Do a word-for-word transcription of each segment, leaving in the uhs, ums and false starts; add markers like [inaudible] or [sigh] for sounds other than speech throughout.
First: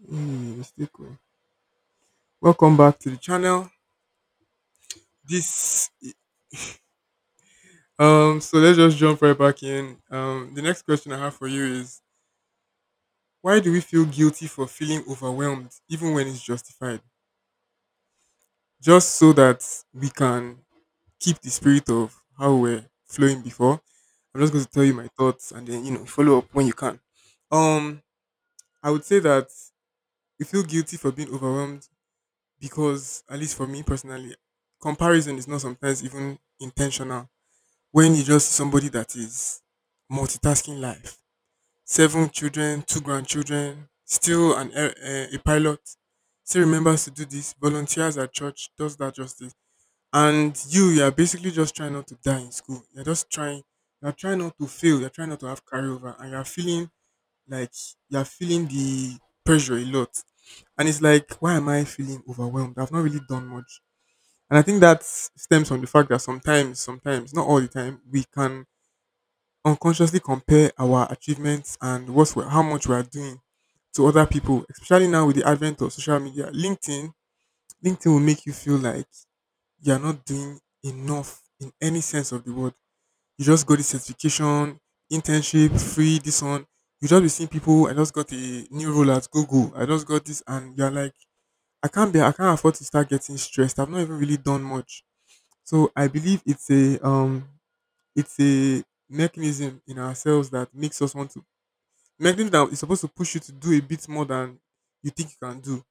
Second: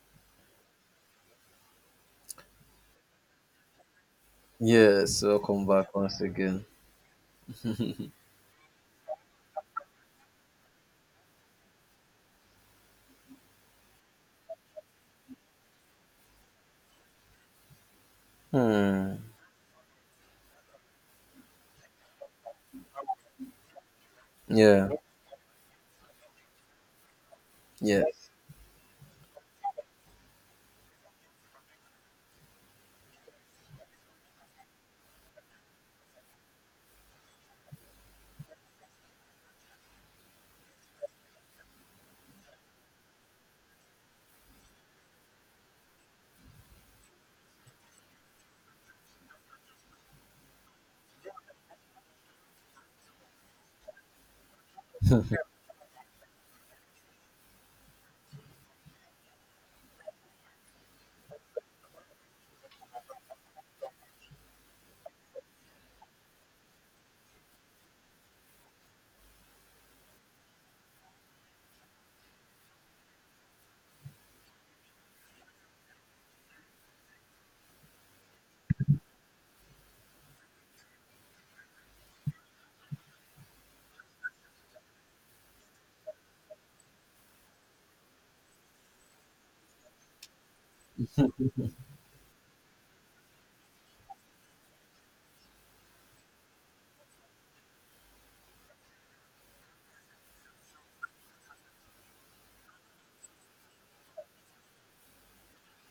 Mm, mistake. Oh. Welcome back to the channel. Yes, welcome This back once again. um so let's just jump right back in. Um the next question I have for you is, why do we feel guilty for feeling overwhelmed even when it's justified? Hmm. Just so that we can keep the spirit of how we're flowing before. I'm just going to tell Yeah. you my thoughts and then you know follow up when you can. Um Yes. I would say that we feel guilty for being overwhelmed because, at least for me personally, comparison is not sometimes even intentional. When you just see somebody that is multitasking life, seven children, two grandchildren, still an air- eh, a pilot, still remembers to do this, volunteers at church, does that justice, and you, you are basically just trying not to die in school. You're just trying, you're trying not to fail, you're trying not to have carryover, and you're feeling like, you're feeling the pressure a lot. And it's like, why am I feeling overwhelmed? I've not really done much. And I think that stems from the fact that sometimes, sometimes, not all the time, we can unconsciously compare our achievements and what's we how much we are doing to other people, especially now with the advent of social media. LinkedIn, LinkedIn will make you feel like you're not doing enough in any sense of the word. You just got the certification, internship, free, this one. You just be seeing people, I just got a new role at Google, I just got this, and you're like, I can't be I can't afford to start getting stressed. I've not even really done much. So I believe it's a um it's a mechanism in ourselves that makes us want to. Mechanism that is supposed to push you to do a bit more than you think you can do.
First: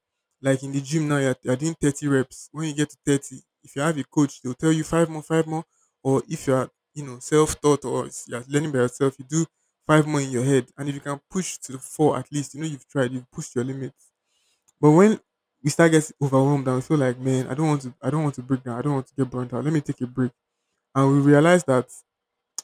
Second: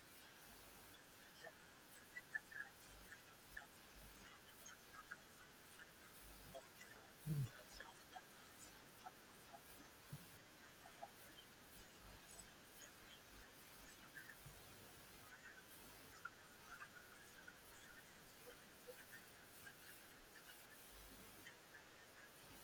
Like in the gym now, you're, you're doing thirty reps. When you get to thirty, if you have a coach, they'll tell you five more, five more. Or if you're, you know, self-taught or s- you're learning by yourself, you do five more in your head. And if you can push to the four at least, you know you've tried, you've pushed your limits. But when we start getting overwhelmed and we feel like, man, I don't want to, I don't want to break down. I don't want to get burnt out. Let me take a break. And we realize that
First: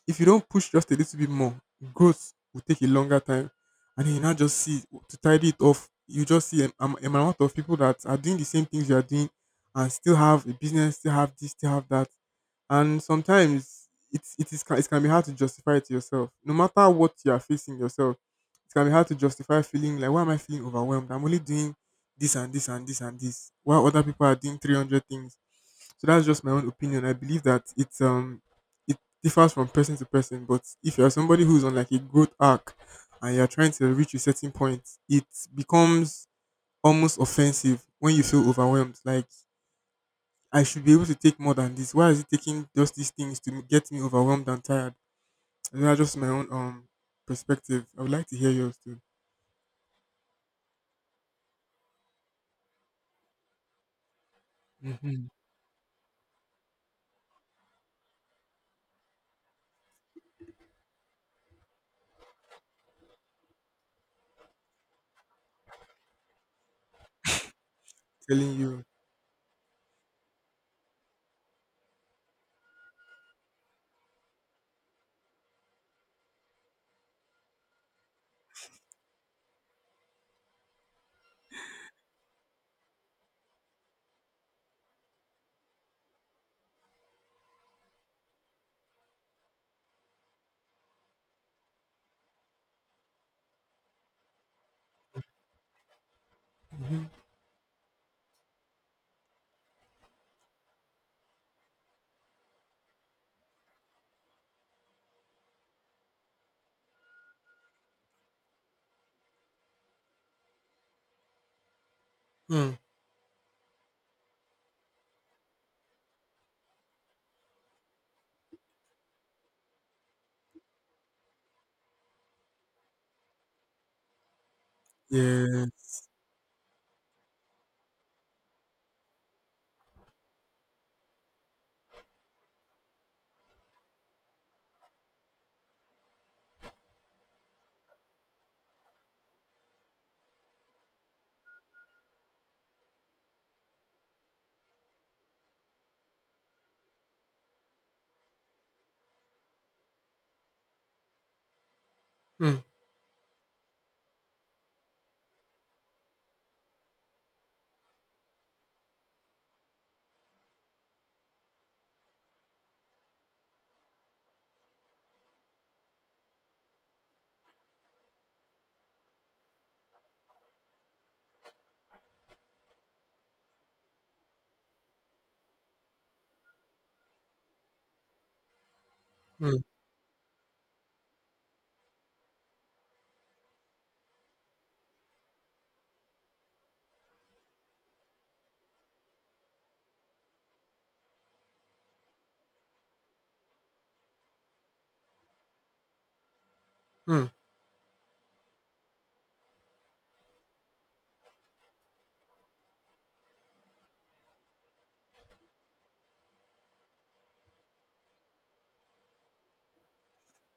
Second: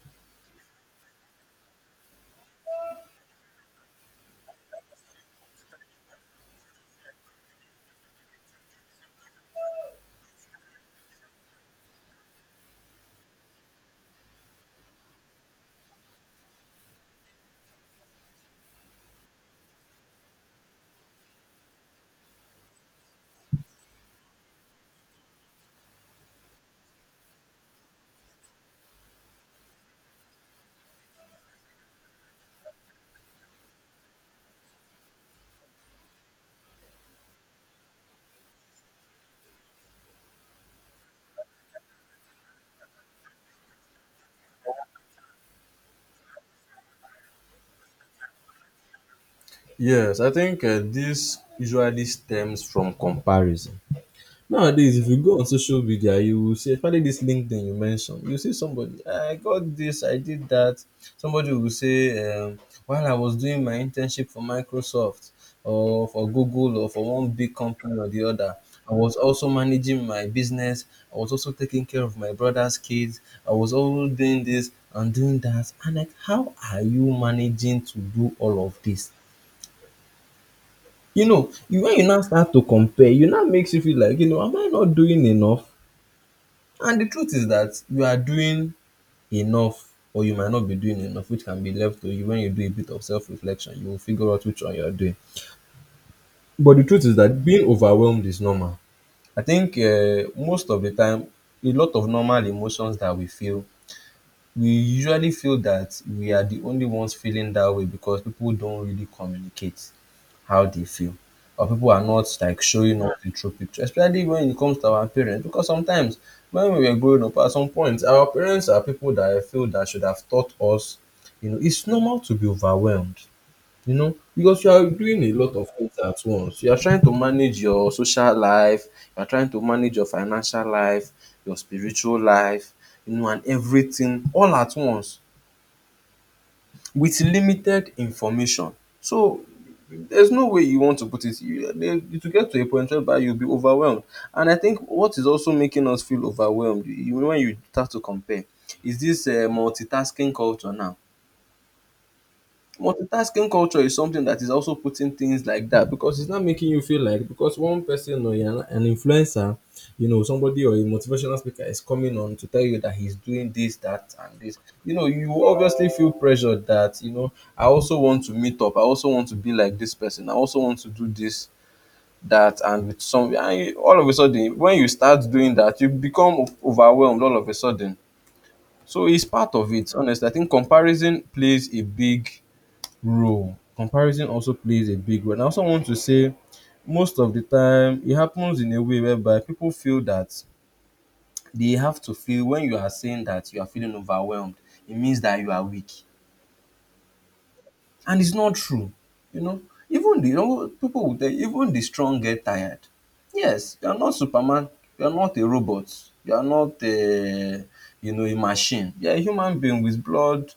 if you don't push just a little bit more, growth will take a longer time. And then you now just see, to tidy it off, you just see a, am- amount of people that are doing the same things you are doing and still have a business, still have this, still have that. And sometimes it's it is ca- it can be hard to justify it to yourself. No matter what you are facing yourself, it can be hard to justify feeling like, why am I feeling overwhelmed? I'm only doing this and this and this and this, while other people are doing three hundred things. So that's just my own opinion. I believe that it's um it differs from person to person, but if you're somebody who's on like a growth arc and you're trying to reach a certain point, it becomes almost offensive when you feel overwhelmed. Like, I should be able to take more than this. Why is it taking just these things to get me overwhelmed and tired? And that's just my own um perspective. I would like to hear yours too. Yes, I think uh, this usually stems from comparison. Nowadays, if you Hmm. go on social media, you will see, especially this LinkedIn you mentioned, you see somebody, "Ah, I got this, I did that. Somebody will say, um, while I was doing my internship for Microsoft or for Google or for one big company or the other, Telling you. I was also managing my business. I was also taking care of my brother's kids. I was also doing this and doing that. And like, how are you managing to do all of this? You know, you- when you now start to compare, you now makes you feel like, you know, am I not doing enough? And the truth is that you are doing enough, or you might not be doing enough, which can be left to you when you do a bit of self reflection. You will figure out which one you are doing. But the truth is that being overwhelmed is normal. I think uh, most of the time, a lot of normal emotions that we feel, we usually feel that we are the only ones feeling that way because people don't really communicate how they feel, or people are not like Mm. showing us the true picture, especially when it comes to our parents. Because sometimes when we were growing up, at some point, our parents are people that I feel that should have taught us, you know, it's normal to be overwhelmed, you know, because you are doing a lot of Yes. things at once. You are trying to manage your social life, you are trying to manage your financial life, your spiritual life, you know, and everything all at once, with limited information. So there's no way you want to put it. You, there- it get to a point whereby you'll be overwhelmed. And I think what is also making us feel overwhelmed you, when you start to compare is this uh, multitasking culture now. mm, Multitasking culture is something that is also putting things like that because it's not making you feel like because one person or you're an influencer, you know, somebody or a motivational speaker is coming on to tell you that he's doing this, that, and this. You know, you obviously feel pressured that, you know, I also want to meet up. I also want to be like this person. I also want to do this, that, and with some. And you- all of a sudden, when you start doing that, you become o- overwhelmed all of a sudden. So it's part mm, of it, honestly. I think comparison plays a big role. Comparison also plays a big role. And I also want to say most of the time it happens in a way whereby people feel that they have to feel when you are saying that you are feeling overwhelmed, it means that you are weak. mm, And it's not true. You know, even the you know, people will tell you, even the strong get tired. Yes, you are not Superman. You are not a robot. You are not a, you know, a machine. You are a human being with blood,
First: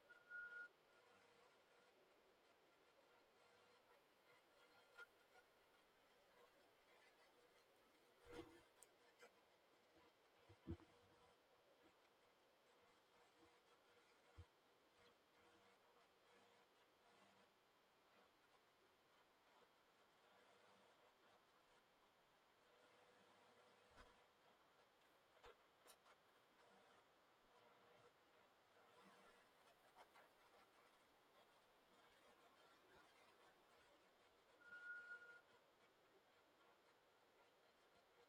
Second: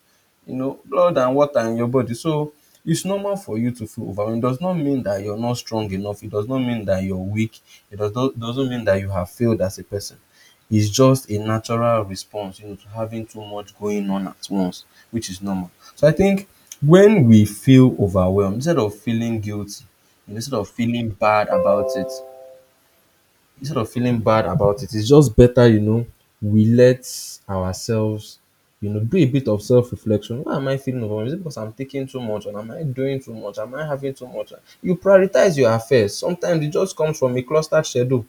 you know, blood and water in your body. So it's normal for you to feel overwhelmed. It does not mean that you're not strong enough. It does not mean that you're weak. It does not, doesn't mean that you have failed as a person. It's just a natural response, you know, to having too much going on at once, which is normal. So I think when we feel overwhelmed, instead of feeling guilty, instead of feeling bad about it, instead of feeling bad about it, it's just better, you know, we let ourselves, you know, do a bit of self reflection. Why am I feeling overwhelmed? Is it because I'm taking too much, or am I doing too much? Am I having too much? You prioritize your affairs. Sometimes it just comes from a clustered schedule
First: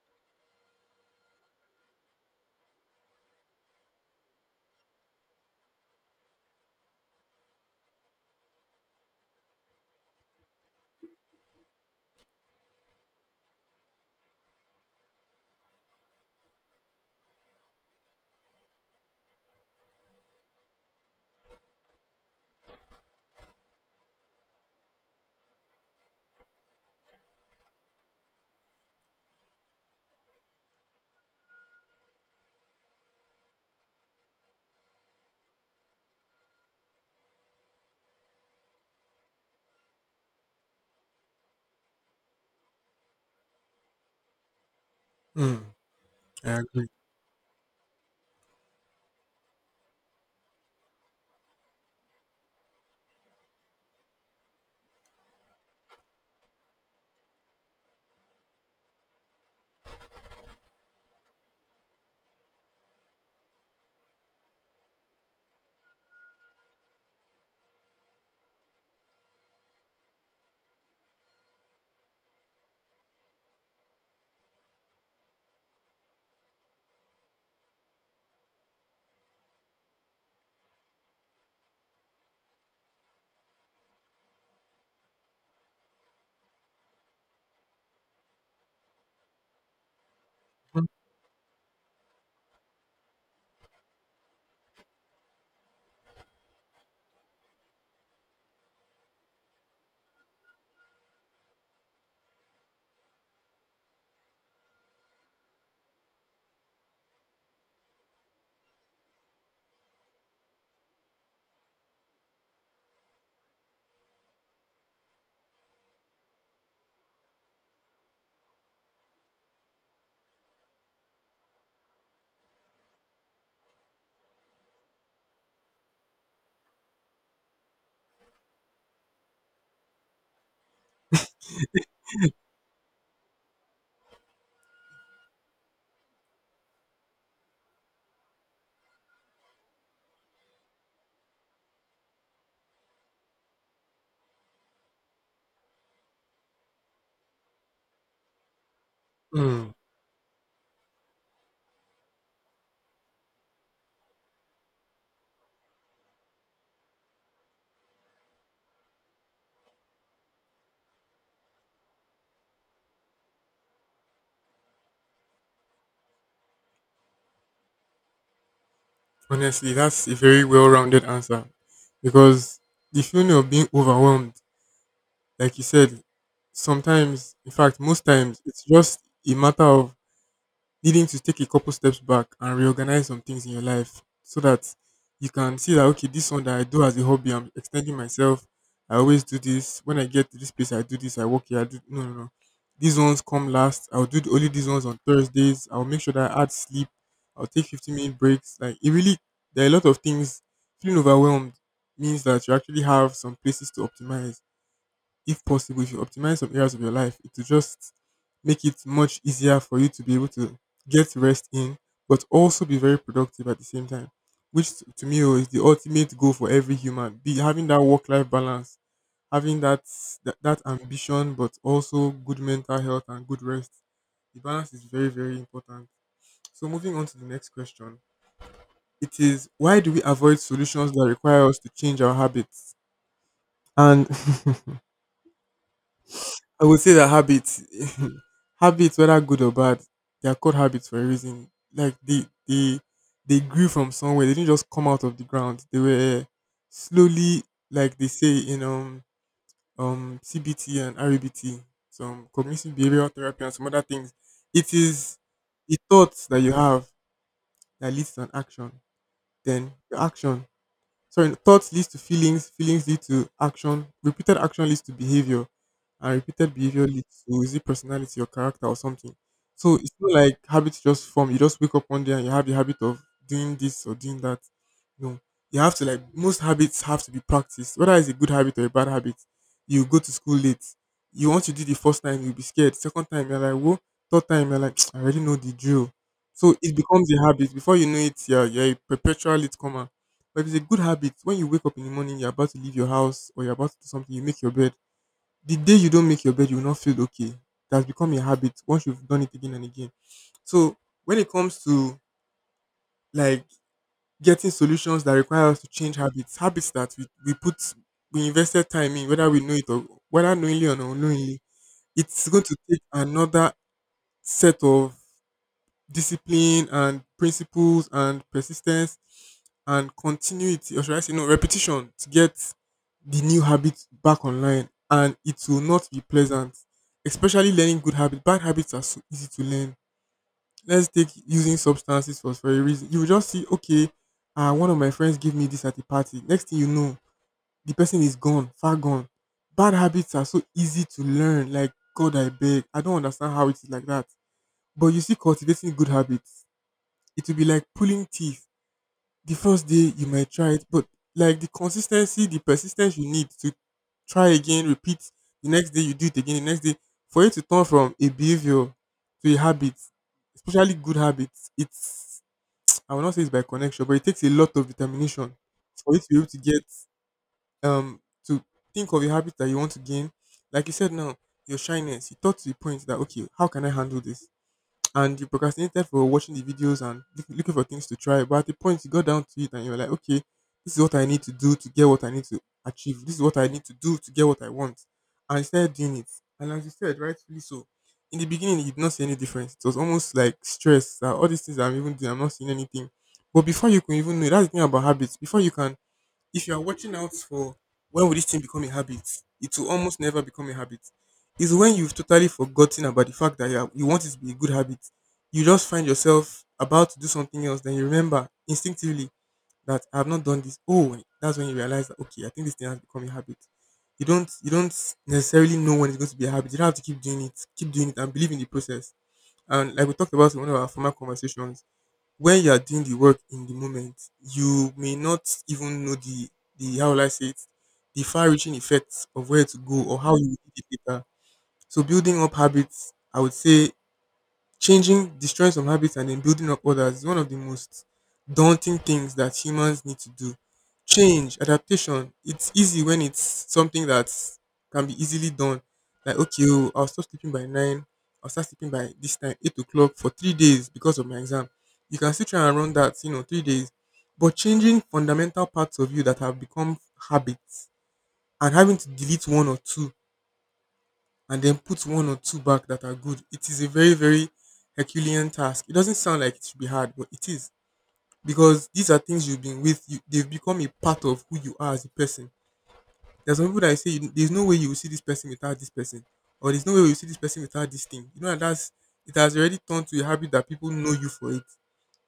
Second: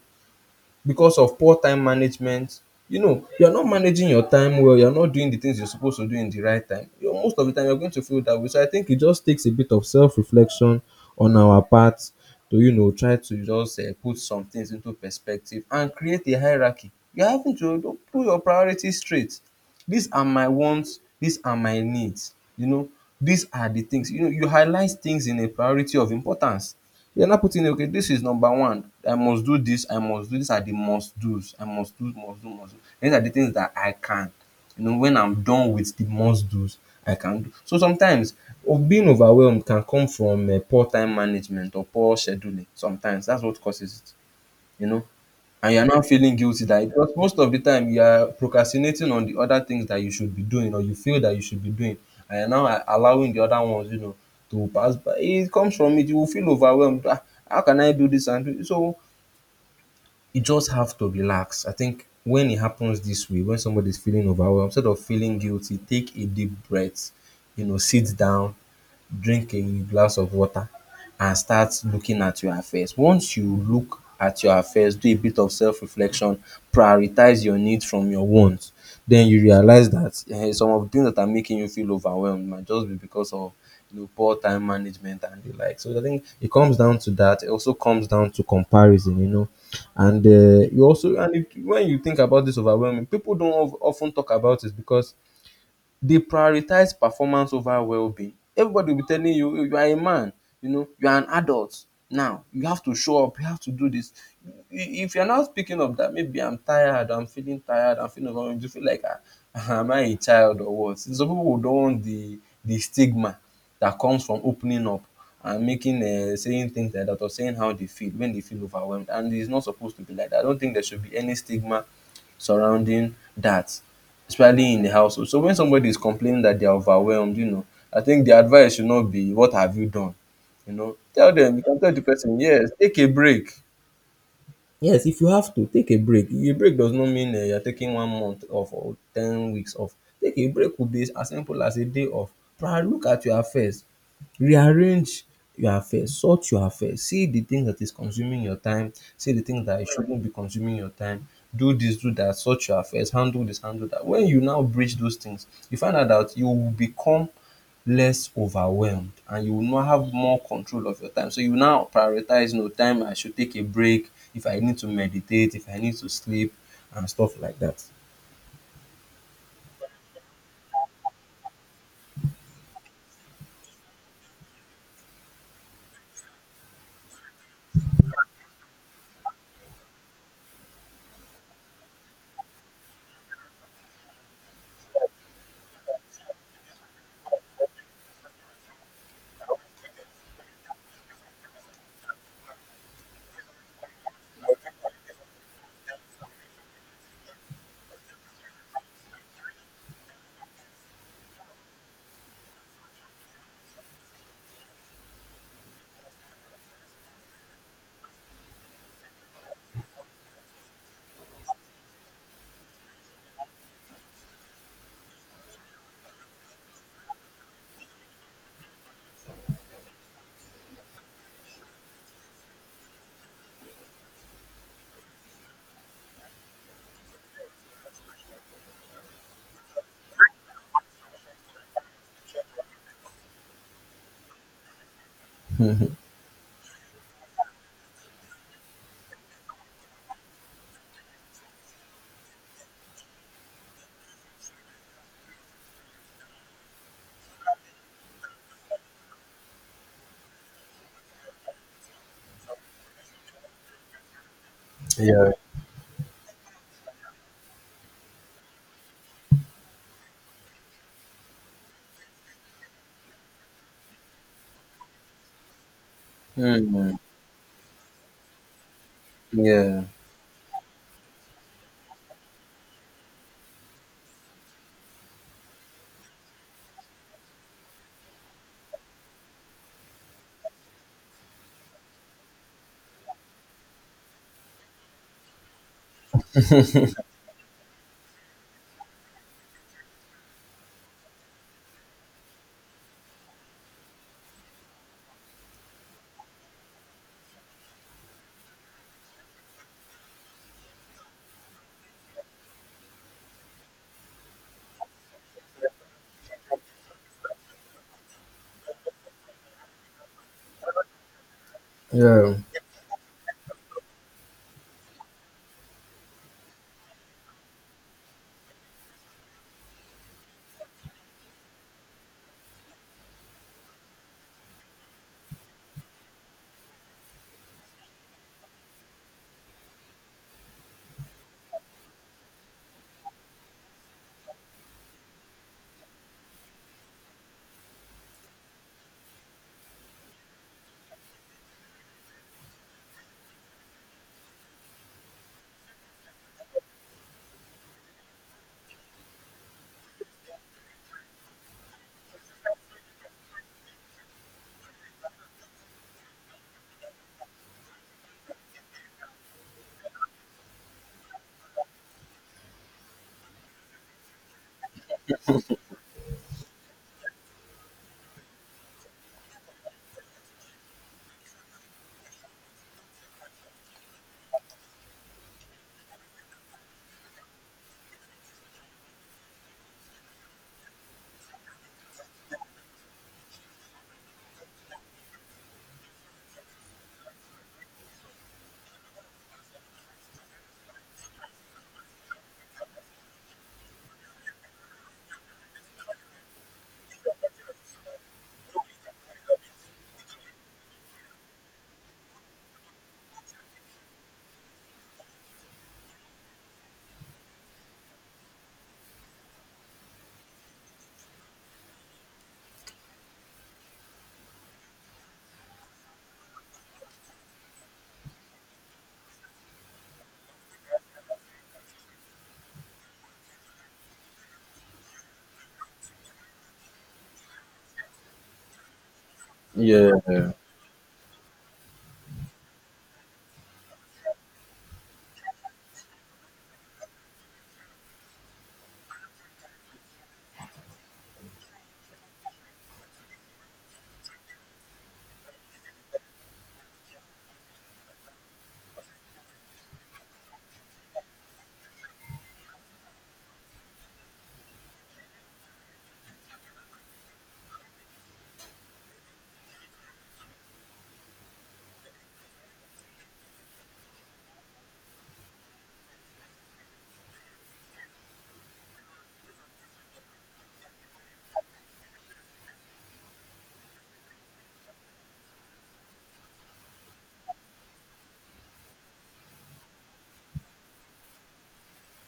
because of poor time management. You know, you're not managing your time well, you're not doing the things you're supposed to do in the right time. You know, most of the time you're going to feel that way. So I think it just takes a bit of self-reflection on our part to, you know, try to just uh, put some things into perspective and create a hierarchy. You're having to do- put your priorities straight. These are my wants, these are my needs, you know, these are the things. You know, you highlight things in a priority of importance. You're not putting, okay, this is number one. I must do this, I must do these are the must do's. I must do, must do, must do. These are the things that I can. You know, when I'm done with the must do's, I can do. So sometimes of being overwhelmed can come from um poor time management or poor scheduling. Sometimes that's what causes it, you know, mm. and you're now feeling I guilty that agree. because most of the time you are procrastinating on the other things that you should be doing or you feel that you should be doing, and you're now a- allowing the other ones, you know, to pass by. It comes from it. You will feel overwhelmed. Ah, how can I do this and do? So you just have to relax. I think when it happens this way, when somebody's feeling overwhelmed, instead of feeling guilty, take a deep breath, you know, sit down, drink a glass of water, and start looking at your affairs. Once you look at your affairs, do a bit of self-reflection, prioritize your needs from your wants, then you realize that eh, some of the things that are making you feel overwhelmed might just be because of, you know, poor time management and the like. So I think it comes down to that. It also comes down to comparison, you know, and uh, you Mm, also and if, when you think about this overwhelming, people don't of- often talk about it because they prioritize performance over well-being. Everybody will be telling you, you are a man, you know, you are an adult now, you have to show up, you have to do this. If you are not picking up that maybe I'm tired, I'm feeling tired, I'm feeling overwhelmed, you feel like ah, am I a child or what? Some pipu don't want the the stigma that comes from opening up and making um saying things like that or saying how they feel when they feel overwhelmed, and it's not supposed to be like that. I don't think there should be any stigma surrounding that, especially in the household. So when somebody is complaining that they are overwhelmed, you know, I think the advice should not be what have you done? You know, tell them, you can tell the person, yes, take a break. Yes, if you have to, take a break. A break does not mean uh, you're taking one month off or ten weeks off. Take a break could be as simple as a day off. Pra- Look at your affairs. Rearrange your affairs, sort your affairs, see the thing that is consuming your time, see the thing mm. that shouldn't be consuming your time, do this, do that, sort your affairs, handle this, handle that. When you now bridge those things, you find out that you will become less overwhelmed and you will now have more control of your time. So you now prioritize no time I should take a break, if I need to meditate, if I need to sleep and stuff like that. Honestly, that's a very well-rounded answer, because the feeling of being overwhelmed, like you said, sometimes, in fact most times, it's just a matter of needing to take a couple steps back and reorganize some things in your life so that you can see that, okay, this one that I do as a hobby, I'm extending myself. I always do this. When I get to this place, I do this. I work here. I do no, no, no. These ones come last. I'll do only these ones on Thursdays. I'll make sure that I add sleep. I'll take fifteen minute breaks. Like, it really, there are a lot of things. Feeling overwhelmed means that you actually have some places to optimize. If possible, if you optimize some areas of your life, it will just make it much easier for you to be able to get rest in, but also be very productive at the same time. Which, t- to me oh, is the ultimate goal for every human. Be having that work-life balance, having that, that that ambition, but also good mental health and good rest. The balance is very, very important. So, moving on to the next question. It is, why do we avoid solutions that require us to change our habits? And [laughs] I would say that habits, [laughs] habits, whether good or bad, they are called habits for a reason. Like they, they, they grew from somewhere. They didn't just come out of the ground. They were slowly, like they say in um um C B T and R B T, some cognitive behavioral therapy and some other things. It is Yeah. the thoughts that you have that leads to an action. Then the action, sorry, thoughts leads to feelings, feelings lead to action, repeated action leads to behavior, and repeated behavior Mm, leads to, is it personality or character or something. So yeah. it's not like habits just form. You just wake up one day and you have the habit of doing this or doing that. No, you have to, like, most habits have to be practiced. Whether it's a good habit or a bad habit, you go to school late. You want to do the first time, you'll be scared. Second time, you're like, whoa. Third time, you're like, [tsk] I already know the drill. So it becomes a habit. Before you know it, yeah, you're you're a perpetual latecomer. But if it's a good habit, when you wake up in the morning, you're about to leave your house or you're about to do something, you make your bed. The day you don't make your bed, you will not feel okay. It has become a habit once you've done it again and again. So when it comes to like getting solutions that require us to change habits, habits that we, we put we invested time in, whether we know it or whether knowingly or unknowingly, it's Yeah. going to take another set of discipline and principles and persistence and continuity, or should I say, no, repetition, to get the new habit back online. And it will not be pleasant, especially learning good habits. Bad habits are so easy to learn. Let's take using substances for for a reason. You will just see, okay, uh, one of my friends gave me this at a party. Next thing you know, the person is gone, far gone. Bad habits are so easy to learn. Like, God, I beg. I don't understand how it is like that. But you see, cultivating good habits, it will be like pulling teeth. The first day you might try it, but like the consistency, the persistence you need to try again, repeat, the next day you do it again, the next day, for it to turn from a behavior to a habit, especially good habits, it's, [tsk] I will not say it's by connection, but it takes a lot of determination for you to be able to get um to think of a habit that you want to gain. Like you said now, your shyness, you thought to the point that, okay, how can I handle this? And you procrastinated for watching the videos and look- looking for things to try. But at a point, you got down to it and you were like, okay, this is what I need to do to get what I need to achieve. This is what I need to do to get what I want. And you started doing it. And as you said, rightfully so, in the beginning, you did not see any difference. It was almost like stress that all these things I'm even doing, I'm not seeing anything. But before you can even know, that's the thing about habits. Before you can If you are watching out for when will this thing become a habit, it will almost never become a habit. It's when you've totally forgotten about the fact that you, are, you want it to be a good habit. You just find yourself about to do something else, then you remember instinctively that I have not done this. Oh, that's when you realize that, okay, I think this thing has become a habit. You don't you don't necessarily know when it's going to be a habit. You don't have to keep doing it, keep doing it, and believe in the process. And like we talked about in one of our former conversations, when you are doing the work in the moment, you may not even know the the how will I say it, the far reaching effects of where to go Yeah. or how you will need it later. So building up habits, I would say, changing, destroying some habits and then building up others is one of the most daunting things that humans need to do. Change, adaptation, it's easy when it's something that can be easily done. Like, okay, oh, I'll stop sleeping by nine, I'll start sleeping by this time, eight o'clock for three days because of my exam. You can still try and run that, you know, three days. But changing fundamental parts of you that have become habits, and having to delete one or two and then put one or two back that are good, it is a very, very Herculean task. It doesn't sound like it should be hard, but it is, because these are things you've been with. You, they've become a part of who you are as a person. There's some people that I say you, there's no way you will see this person without this person, or there's no way you will see this person without this thing. You know, and that's it has already turned to a habit that people know you for it.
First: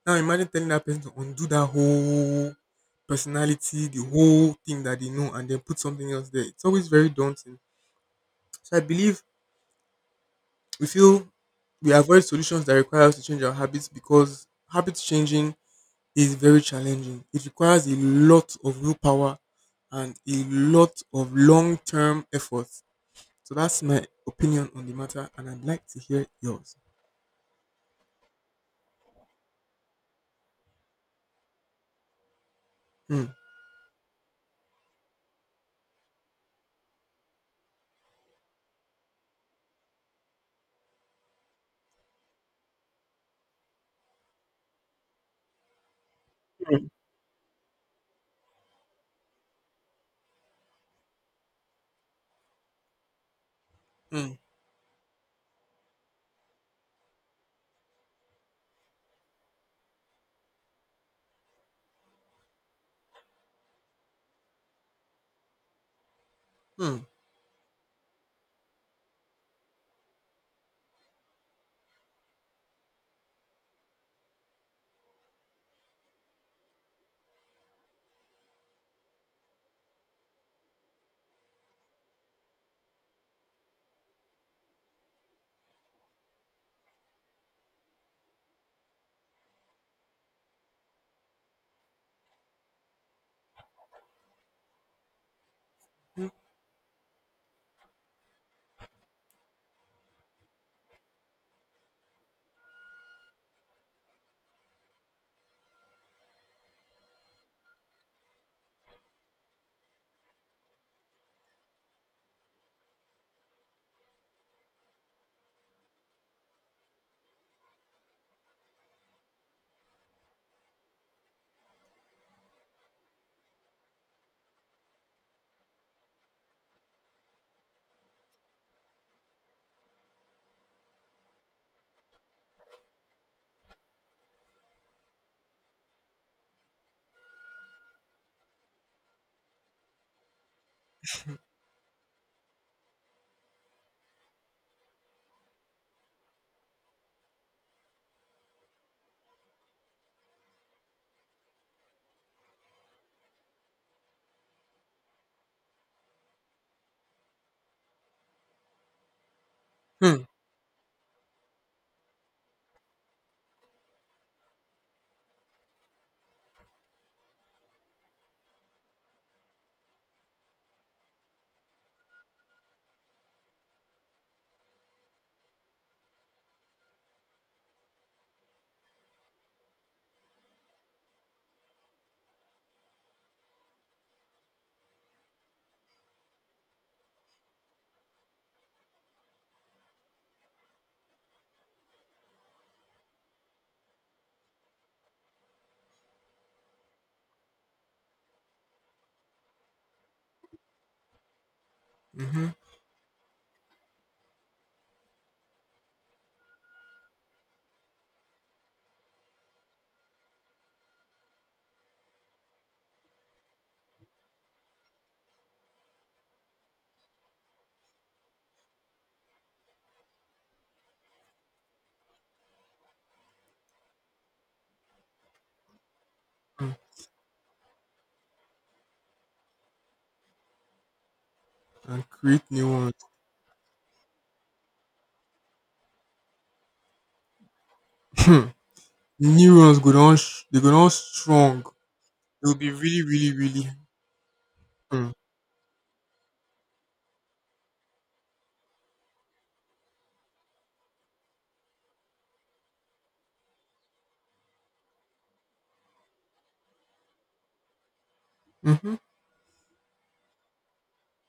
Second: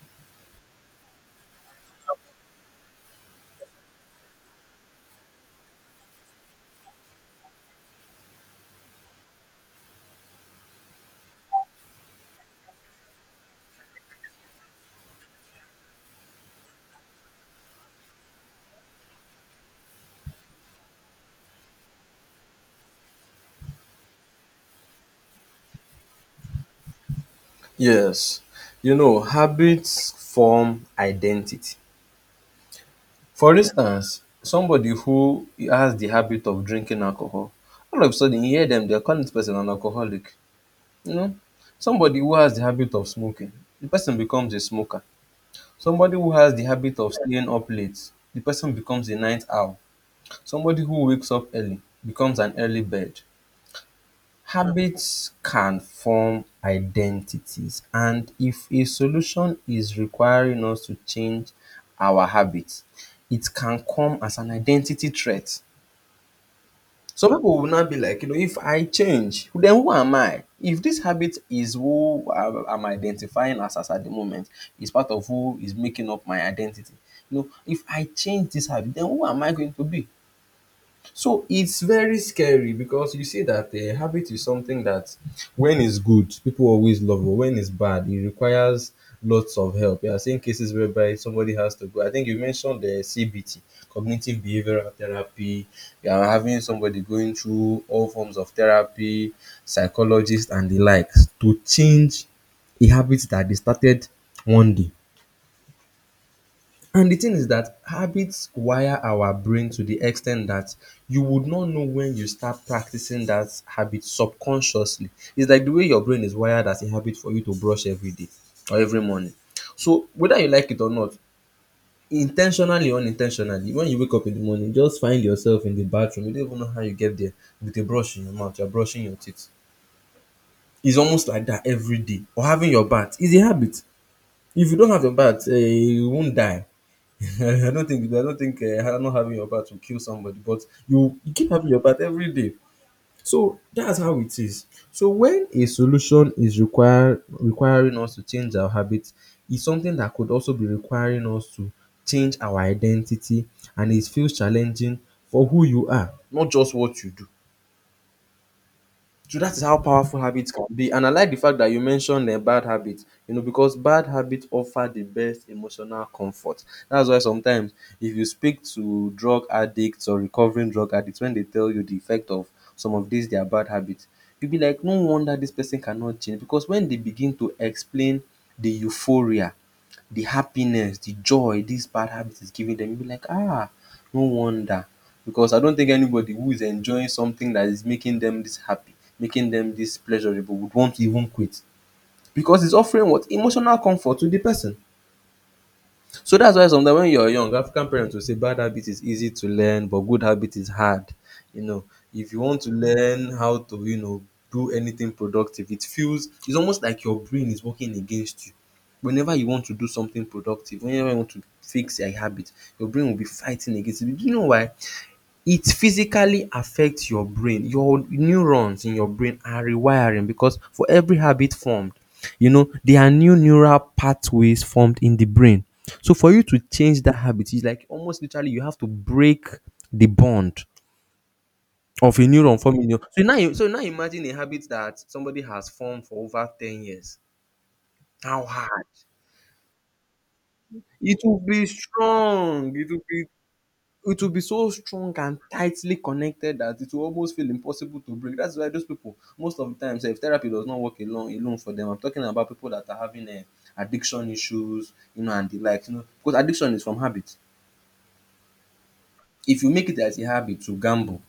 Now imagine telling that person to undo that whole personality, the whole thing that they know, and then put something else there. It's always very daunting. So I believe We feel we avoid solutions that require us to change our habits because habit changing is very challenging. It requires a lot of willpower and a lot of long term effort. So that's my opinion on the matter, and I'd like to hear yours. Yes. You know, habits form identity. Hmm. For instance, somebody who has the habit of drinking alcohol, all of a sudden you hear them, they're calling this person an alcoholic. You know, somebody who has the habit of smoking, the person becomes a smoker. Somebody who has the Hmm. habit of staying up late, the person becomes a night owl. Somebody who wakes up early becomes an early bird. Hmm. Habits can form identities, and if a solution is requiring us to change our habits, it can come as an identity threat. Some people will now be like, you know, if I change, then who am I? If this habit is who I- I'm identifying as, as at the moment, is part of who is making up my identity. You know, if I change this habit, then who am I going to be? So it's very scary because you see that a habit is something that when it's good, people always love, but when it's bad, it requires lots of help. You are seeing cases whereby somebody has to go. I think you mentioned the C B T, cognitive behavioral therapy. You are Hmm. having somebody going through all forms of therapy, psychologists and the likes to change a habit that they started one day. And the thing is that habits wire our brain to the extent that you would not know when you start practicing that habit subconsciously. It's like the way your brain is wired as a habit for you to brush every day or every morning. So whether you like it or not, intentionally or unintentionally, when you wake up in the morning, just find yourself in the bathroom. You don't even know how you get there with a brush in your mouth. You're brushing your teeth. It's almost like that every day. Or having your bath is a habit. If you don't have your bath, eh, you won't die. [laughs] I don't think I don't think uh, not having your bath will kill somebody, but you, you keep having your bath every day. So that's how it is. So when a solution is require requiring us to change our habits, it's something that could also be requiring us to change our identity, and it feels challenging for who you are, not just what you do. So that is how powerful Hmm. habits can be. And I like the fact that you mentioned uh, bad habits, you know, because bad habits offer the best emotional comfort. That's why sometimes if you speak to drug addicts or recovering drug addicts, when they tell you the effect of some of these their bad habits, you'll be like, no wonder this person cannot change. Because when they begin to explain the euphoria, the happiness, the joy this bad habit is giving them, you'll be like, ah, no wonder. Because I don't think anybody who is enjoying something that is making them this happy, making them this pleasurable, would want to even quit. Because it's offering what? Emotional comfort to the person. So that's why sometimes when you're young, African parents will say bad habit is easy to learn, but good habit is hard. You know, if you Mhm. want to learn how to, you know, do anything productive, it feels it's almost like your brain is working against you. Whenever you want to do something productive, whenever you want to fix a habit, your brain will be fighting against it. Do you know why? It physically affects your brain. Your neurons in your brain are rewiring, because for every habit formed you know there are new neural pathways formed in the brain. So for you to Hmm. change that habit, it's like almost literally you have to break the bond And of a create neuron new forming ones. neu- so now you so now imagine a habit that somebody has formed for over ten years. How Hmm. hard New ones go on. They go on it will strong. be. They will be Strong, it really, will be. really, really. It will be so Hmm. strong and tightly connected that it will almost feel impossible to break. That's why those people, most of the time, if therapy does not work alone, alone for them, I'm talking about people that are having uh, addiction issues, you know, and the like, you know, because addiction is from habit. Mm-hmm. If you make it as a habit to gamble,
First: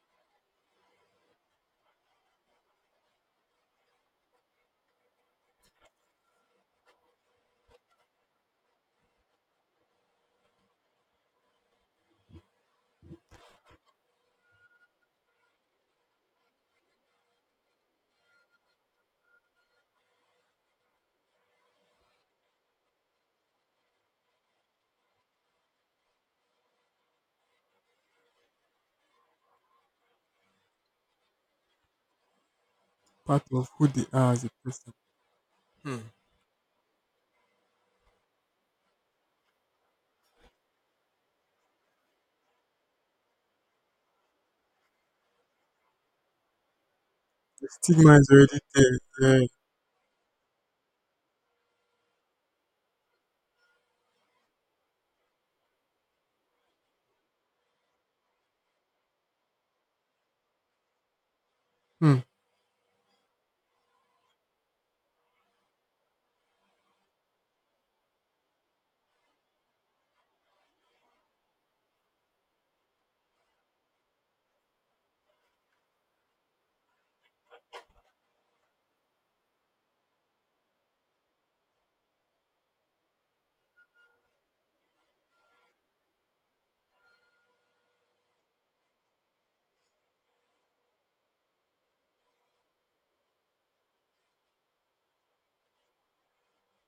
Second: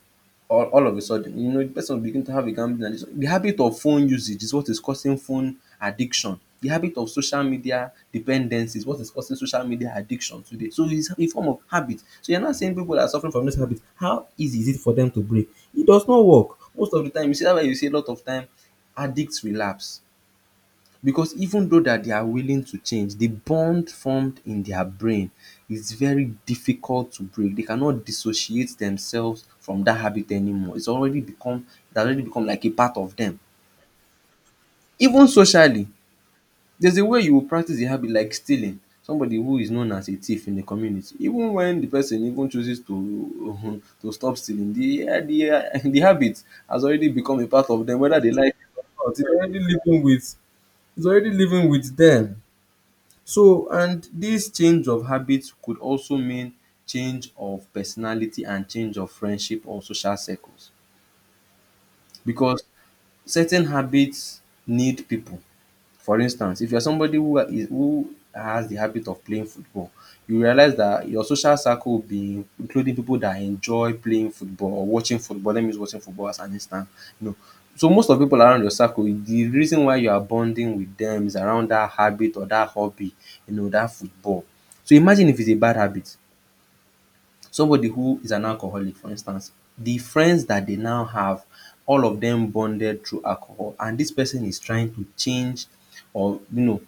all, all of a sudden you know the person will begin to have a gambling addiction. The habit of phone usage is what is causing phone addiction. The habit of social media dependency is what is causing social media addiction today. So it's a form of habit. So you're not saying people that are suffering from this habit, how easy is it for them to break? It does not work most of the time. You see that. Why you see a lot of time addicts relapse, because even though that they are willing to change, the bond formed in their brain is very difficult to break. They cannot dissociate themselves from that habit anymore. It's already become it has already become like a part of them. Part of who they are as a person. Even socially, Hmm. there's a way you will practice a habit like stealing. Somebody who is known as a thief in the community, even when the person even chooses to [laughs] to stop stealing, the the [laughs] the habit has already become a The part of them, stigma whether is they like already it or not. It's there. Yeah. already living with it's already living with them. So, and this change of habit could also mean change of personality and change of friendship or social circles, Hmm. because certain habits need people. For instance, if you are somebody who are- is who has the habit of playing football, you realize that your social circle will be including people that enjoy playing football or watching football. Let me use watching football as an instance, you know. So most of the people around your circle, the reason why you are bonding with them is around that habit or that hobby, you know, that football. So imagine if it's a bad habit. Somebody who is an alcoholic, for instance, the friends that they now have, all of them bonded through alcohol, and this person is trying to change, or you know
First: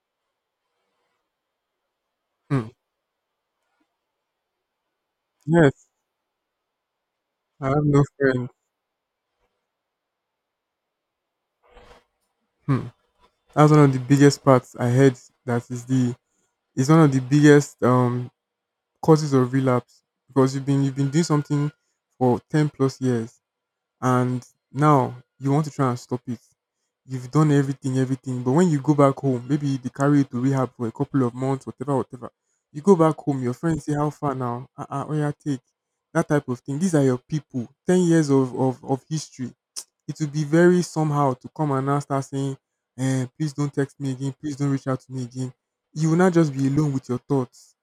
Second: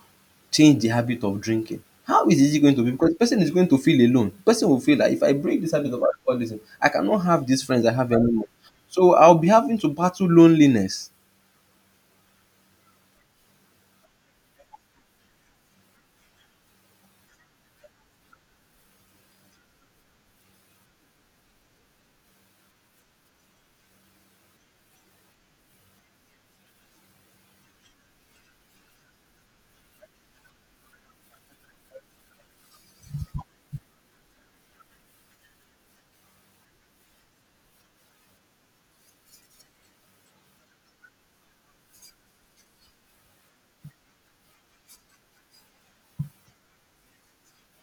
change the habit of drinking. How is it Hmm. going to be? Because the person is going to feel alone. The person will feel like, if I break this Yes, habit of alcoholism, I cannot have these I friends have I no have anymore. friends. So I'll be having to battle loneliness. Hmm. That's one of the biggest parts I heard. That is the is one of the biggest um causes of relapse, because you've been you've been doing something for ten plus years. And now you want to try and stop it. You've done everything, everything, but when you go back home, maybe they carry you to rehab for a couple of months, whatever, whatever. You go back home, your friends say, "How far now? Ah, uh-uh, yeah, take that type of thing." These are your people. Ten years of of of history. It will be very somehow to come and now start saying, eh, "Please don't text me again. Please don't reach out to me again." You will not just be alone with your thoughts.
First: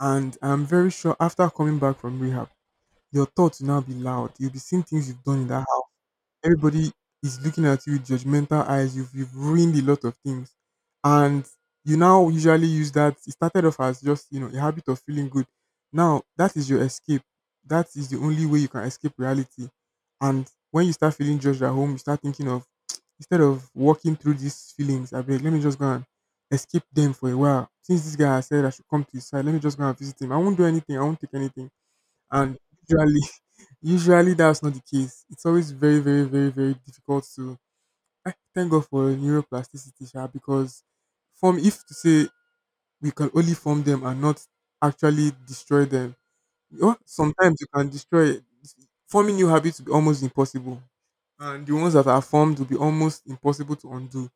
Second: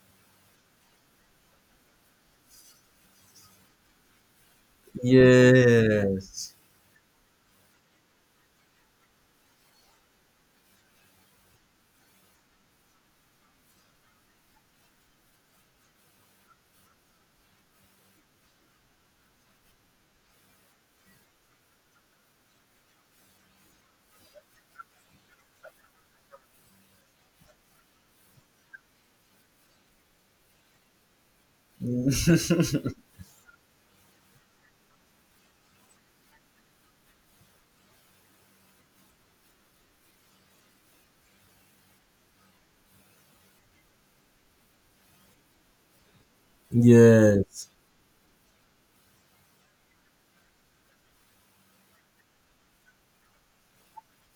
And I'm very sure after coming back from rehab, your thoughts will now be loud. You'll be seeing things you've done in that Yes. everybody is looking at you with judgmental eyes. You've, you've ruined a lot of things. And you now usually use that. It started off as just, you know, a habit of feeling good. Now, that is your escape. That is the only way you can escape reality. And when you start feeling judged at home, you start thinking of, [tsk] instead of walking through these feelings, I beg, let me just go and escape them for a while. Since this guy has said I should come to his side, let me just go and visit him. I won't do anything. I won't take anything. [laughs] And usually, Usually that's not the case. It's always very, very, very, very difficult to— I thank God for neuroplasticity, sha, because form if to say we can only form them and not actually destroy them. You know, sometimes you Yes. can destroy. Forming new habits will be almost impossible. And the ones that are formed will be almost impossible to undo.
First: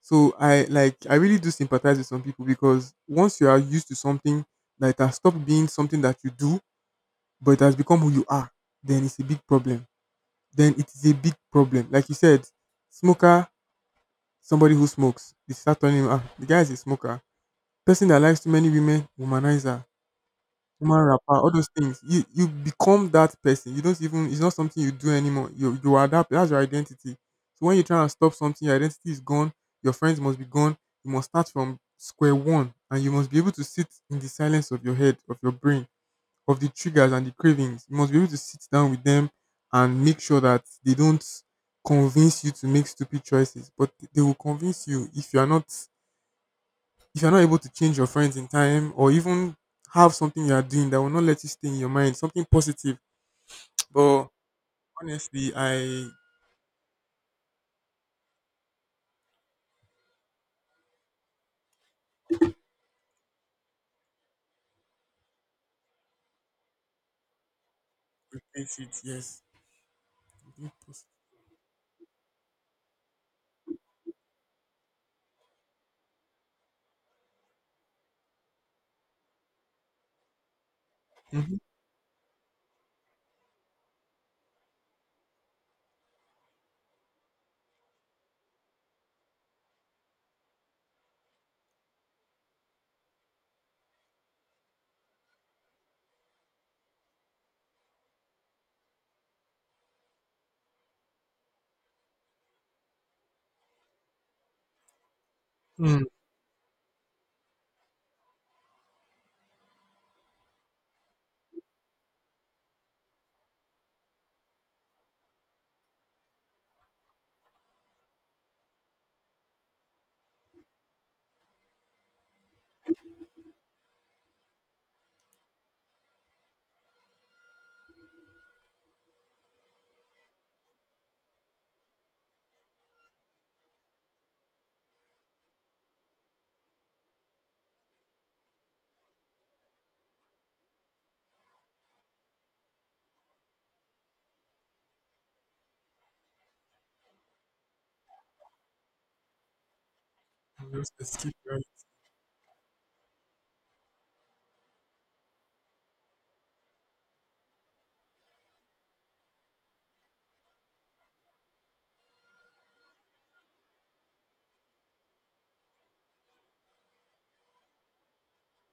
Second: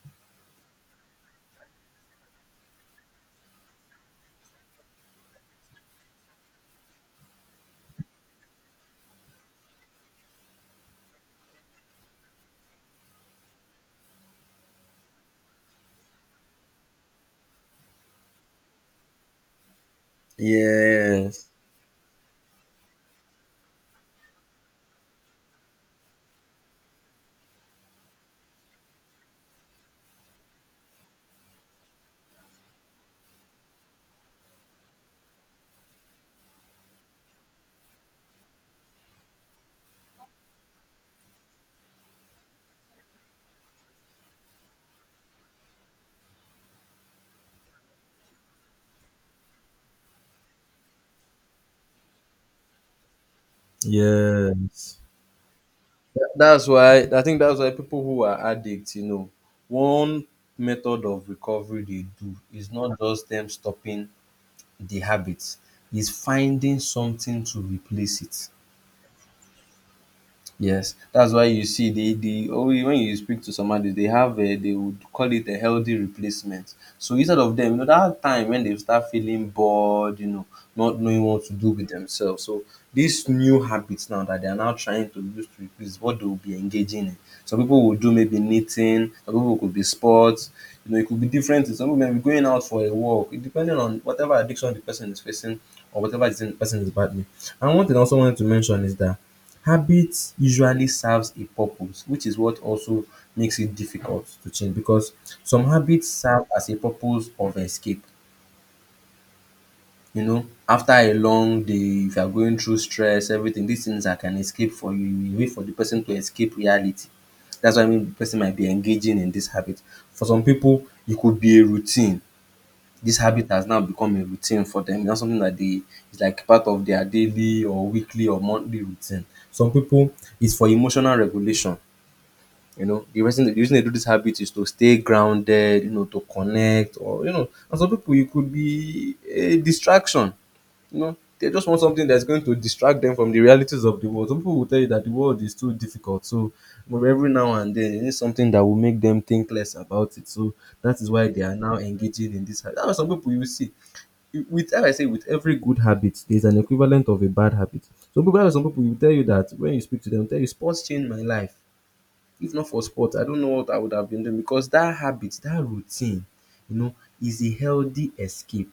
So I like I really do sympathize with some people, because once you are used to something that it has stopped being something that you do, but it has become who you are, then it's a big problem, then it is a big problem. Like you said, smoker, somebody who smokes, they start telling him, ah, the guy is a smoker. Person that likes too many women, womanizer, woman rapper, Yes. all those things. You you become that person. You don't even, it's not something you do anymore. You you are that that's your identity. So when you try and stop something, your identity is gone, your friends must be gone. You must start from square one, and you must be able to sit in the silence of your head, of your brain, of the triggers and the cravings. You must be able to sit down with them and make sure that they don't convince you to make stupid choices. But they will convince you, if you are not, if you are not able to change your friends in time, or even have something you are doing that will not let you stay in your mind, something positive. But Yes. honestly, I— That's why I think that's why people who are addicts, you know, one method of recovery they do is not just them stopping the habit, is finding something to replace it. replace it. Yes, something Yes, positive. that's why you see, they they always when you speak to somebody, they have a they would call it a healthy replacement. So instead of them, you know, that time when they start feeling bored, you know, not knowing what to Mm-hmm. do with themselves. So these new habits now that they are now trying to use to replace what they will be engaging in. Some people will do maybe knitting, some people could be sports, you know, it could be different things. Some people may be going out for a walk, it depending on whatever addiction the person is facing or whatever the person is battling. And one thing I also wanted to mention is that habit usually serves a purpose, which is what also makes it difficult to change, because some Mm. habits serve as a purpose of escape you know after a long day, if you are going through stress, everything, these things are can escape for you, a way for the person to escape reality. That's why maybe the person might be engaging in this habit. For some people, it could be a routine. This habit has now become a routine for them. That's something that they it's like part of their daily or weekly or monthly routine. Some people, it's for emotional regulation. You know, the reason the reason they do this habit is to stay grounded, you know, to connect, or you know, and some people, you could be a distraction. You know, they just want something that's going to distract them from the realities of the world. Some people will tell you that the world is too difficult. So but every now and then, it is something that will make them think less about it. So Just that is why escape they are now engaging in this habit. That's why some people you see. you- With As I say, with every good habit, there's an equivalent of a bad habit. Some people, some people will tell you that when you speak to them, they'll tell you sports changed my life. If not for sport, I don't know what I would have been doing, because that habit, that routine, you know, is a healthy escape,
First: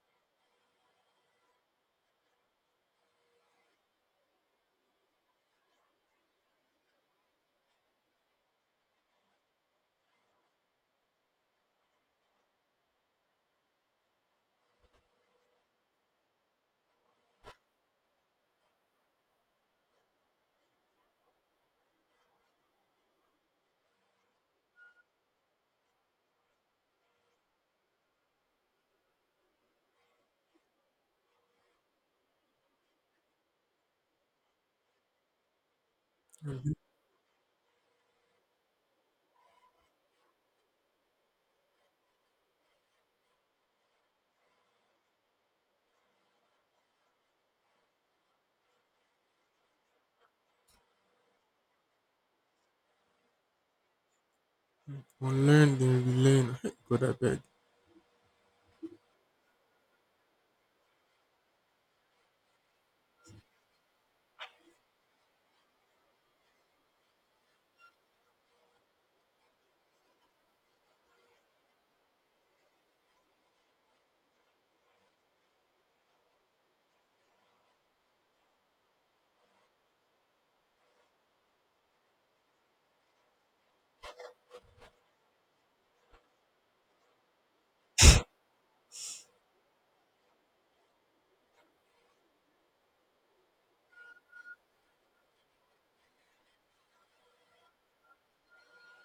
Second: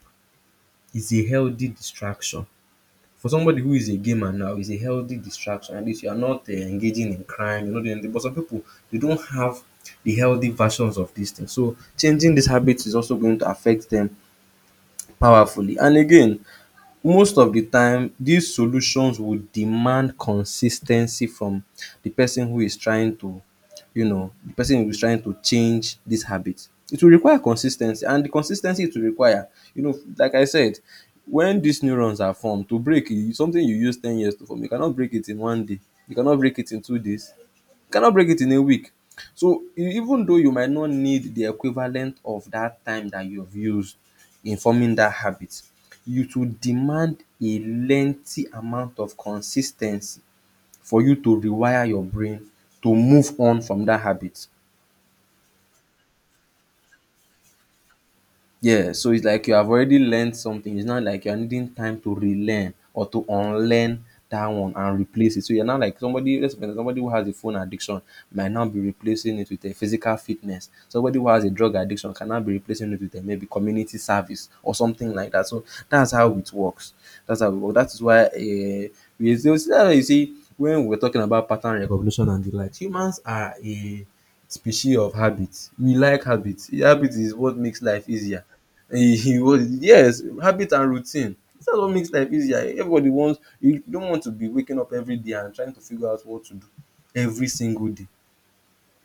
is a healthy distraction. For somebody who is a gamer now, it's a healthy distraction. At least you are not uh, engaging in crime, you're not doing anything. But some people, they don't have the healthy versions of these things. So changing these habits is also going to affect them powerfully. And again, most of the time these solutions would demand consistency from the person who is trying to you know the person who is trying to change this habit. It will require consistency, and the consistency it will require you know like I said, when these neurons are formed, to break e something you use ten years to form, you cannot break it in one day, you cannot break it reality. in two days. You cannot break it in a week. So even though you might not need the equivalent of that time that you've used in forming that habit, it will demand a lengthy amount of consis ten cy for you to rewire your brain to move on from that habit. Unlearn then relearn. [laughs] God, I beg. Yeah, so it's like you have already learned something. It's not like you're needing time to relearn or to unlearn that one and replace it. So you're now like somebody, let's say somebody who has a phone addiction might now be replacing it with a physical fitness. Somebody who has a drug addiction can now be replacing it with a maybe community service or something like that. So that's how it works. That's how it works. That is why uh, we so see that you see when we we're talking about pattern recognition and the like, humans are a species of habit. We like habits. Habit is what makes life easier he he was yes, habit and routine. That's what makes life easier. Everybody wants you don't want to be waking up every day and trying to figure out what to do every single day.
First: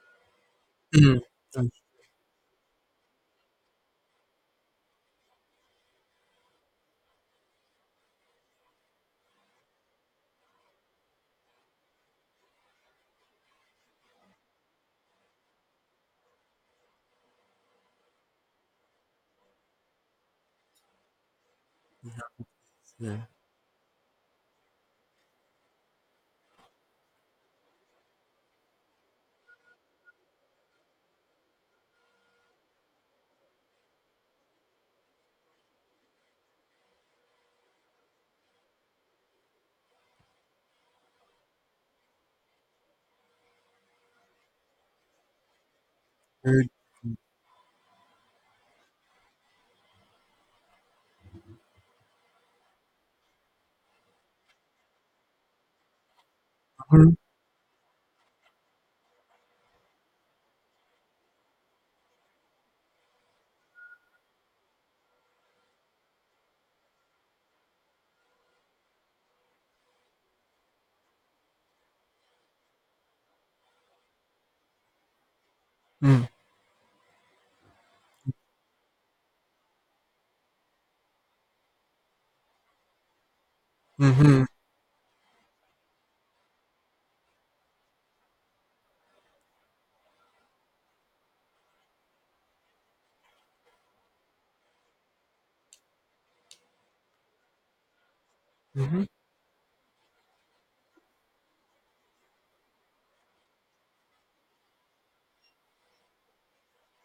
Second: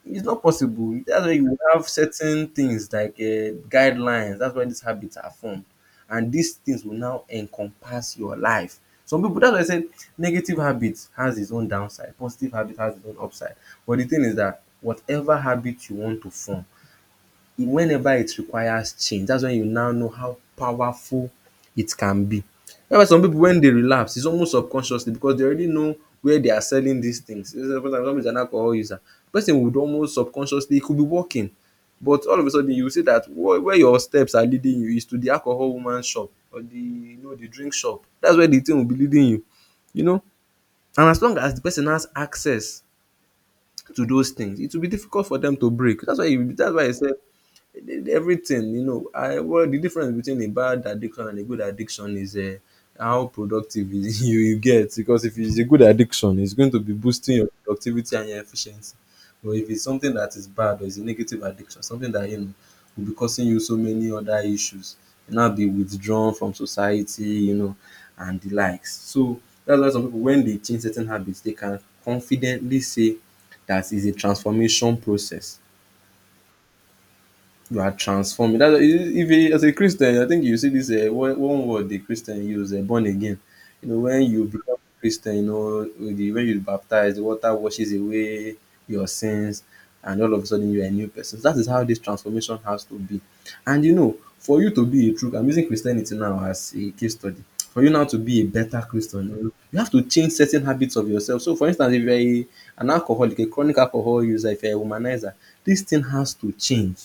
It's not possible. Mm. That's why you Thank have certain things like uh, guidelines. That's why these habits are formed, and these things will now encompass your life. Some people that's why I said negative habit has its own downside, positive habit has its own upside. But the thing is that whatever habit you want to form whenever it requires change, that's when you now know how powerful it can be. That's why you. Yeah. some people when they relapse, it's almost subconsciously because they already know where they are selling these things. Somebody is an alcohol user. Person would almost subconsciously, he could be walking, but all of a sudden you see that where your steps are leading you is to the alcohol woman shop or the you know the drink shop. That's where the thing will be leading you, you know. And as long as the person has access to those things, it will be difficult for dem to break. That's why you Very that's why I said good. everything you know I well the difference between a bad addiction and a good addiction is uh, how productive is [laughs] you you get, because if it's a good addiction it's going to be boosting your productivity and your efficiency, but if it's something that is bad or is a negative addiction, something that you know will be causing you so many other issues, you now be withdrawn from society, you know, and the likes. So that's why some people when they change certain habits they can confidently say that is a transformation process. Hmm. You are transformed. That, if a, as a Christian, I think you see this uh, one, one word the Christian use, uh, born again. You know, when Mm-hmm. you become Christian, you know, with the, when you baptize, the water washes away your sins, and all of a sudden you are a new person. So that is how this transformation has to be. And you know, for you to be a true, I'm using Christianity now as a case study. For you now to be a better Mm-hmm. Christian, you know, you have to change certain habits of yourself. So, for instance, if you are a, an alcoholic, a chronic alcohol user, if you're a womanizer, this thing has to change.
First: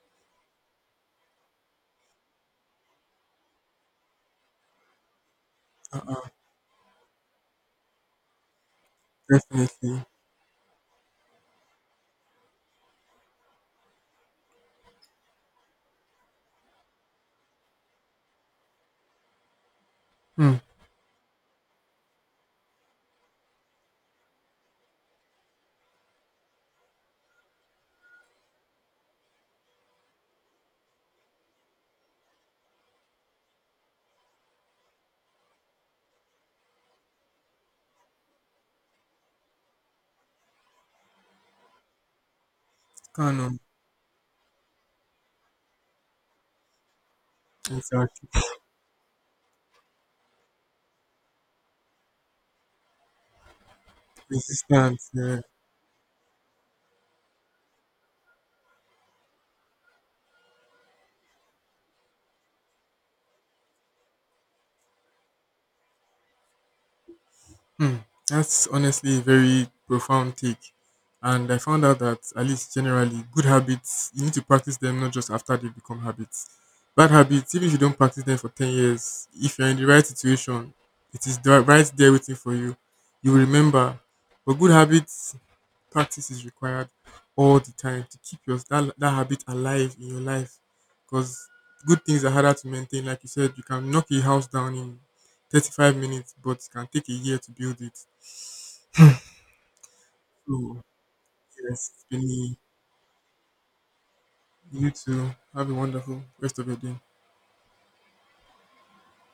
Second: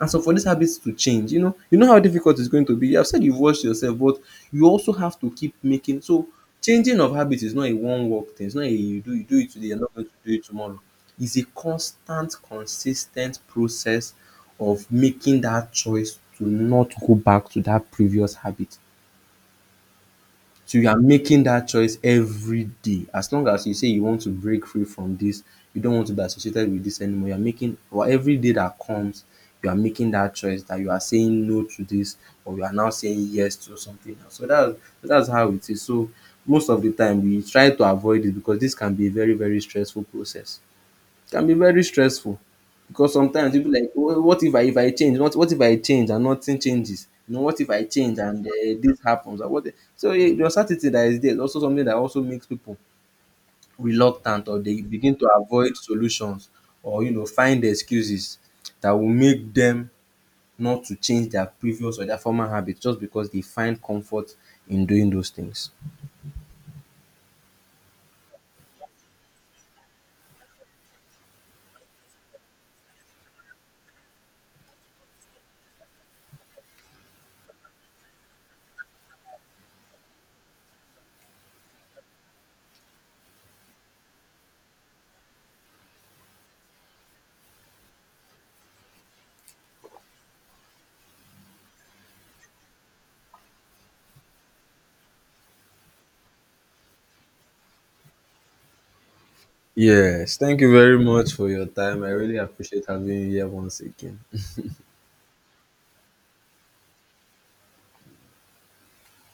And so for these habits to change, you know, you know how difficult it's going to be. I've said you've watched yourself, but you also have to keep making. So changing of habits is not a one walk thing. It's not a you do you do it today, you're not Definitely. going to do it tomorrow. It's a constant, consistent process of making that choice to not go back to that previous habit. Mm. So you are making that choice every day. As long as you say you want to break free from this, you don't want to be associated with this anymore. You're making or every day that comes, you are making that choice that you are saying no to this, or you are now saying yes to something else. So that's that's how it is. So most of the time we try to avoid it because this can be a very, very stressful process, can be very stressful, because Kind sometimes of people like "Wha- what if I if I change, what what if I change and nothing changes, you know, what if I change exactly. and uh, this happens or what," so eh, the uncertainty that is there is also something that also makes people reluctant, or they Resistance. begin to Yeah. avoid solutions, or you know find excuses that will make them not to change their previous or their former habits just because they find comfort in doing those things. Mm. That's honestly a very profound take. And I found out that, at least generally, good habits, you need to practice them not just after they become habits. Bad habits, even if you don't practice them for ten years, if you're in the right situation, it is the- right there waiting for you. You will remember. But good habits, practice is required all the time to keep your that, that habit alive in your life, because good things are harder to maintain. Like you said, you can knock a house down in thirty-five minutes, but it can take a year to build it. Yes, So thank you very much for your yes, time. I really Benny, appreciate having you here once again. you too, have a wonderful rest of your day.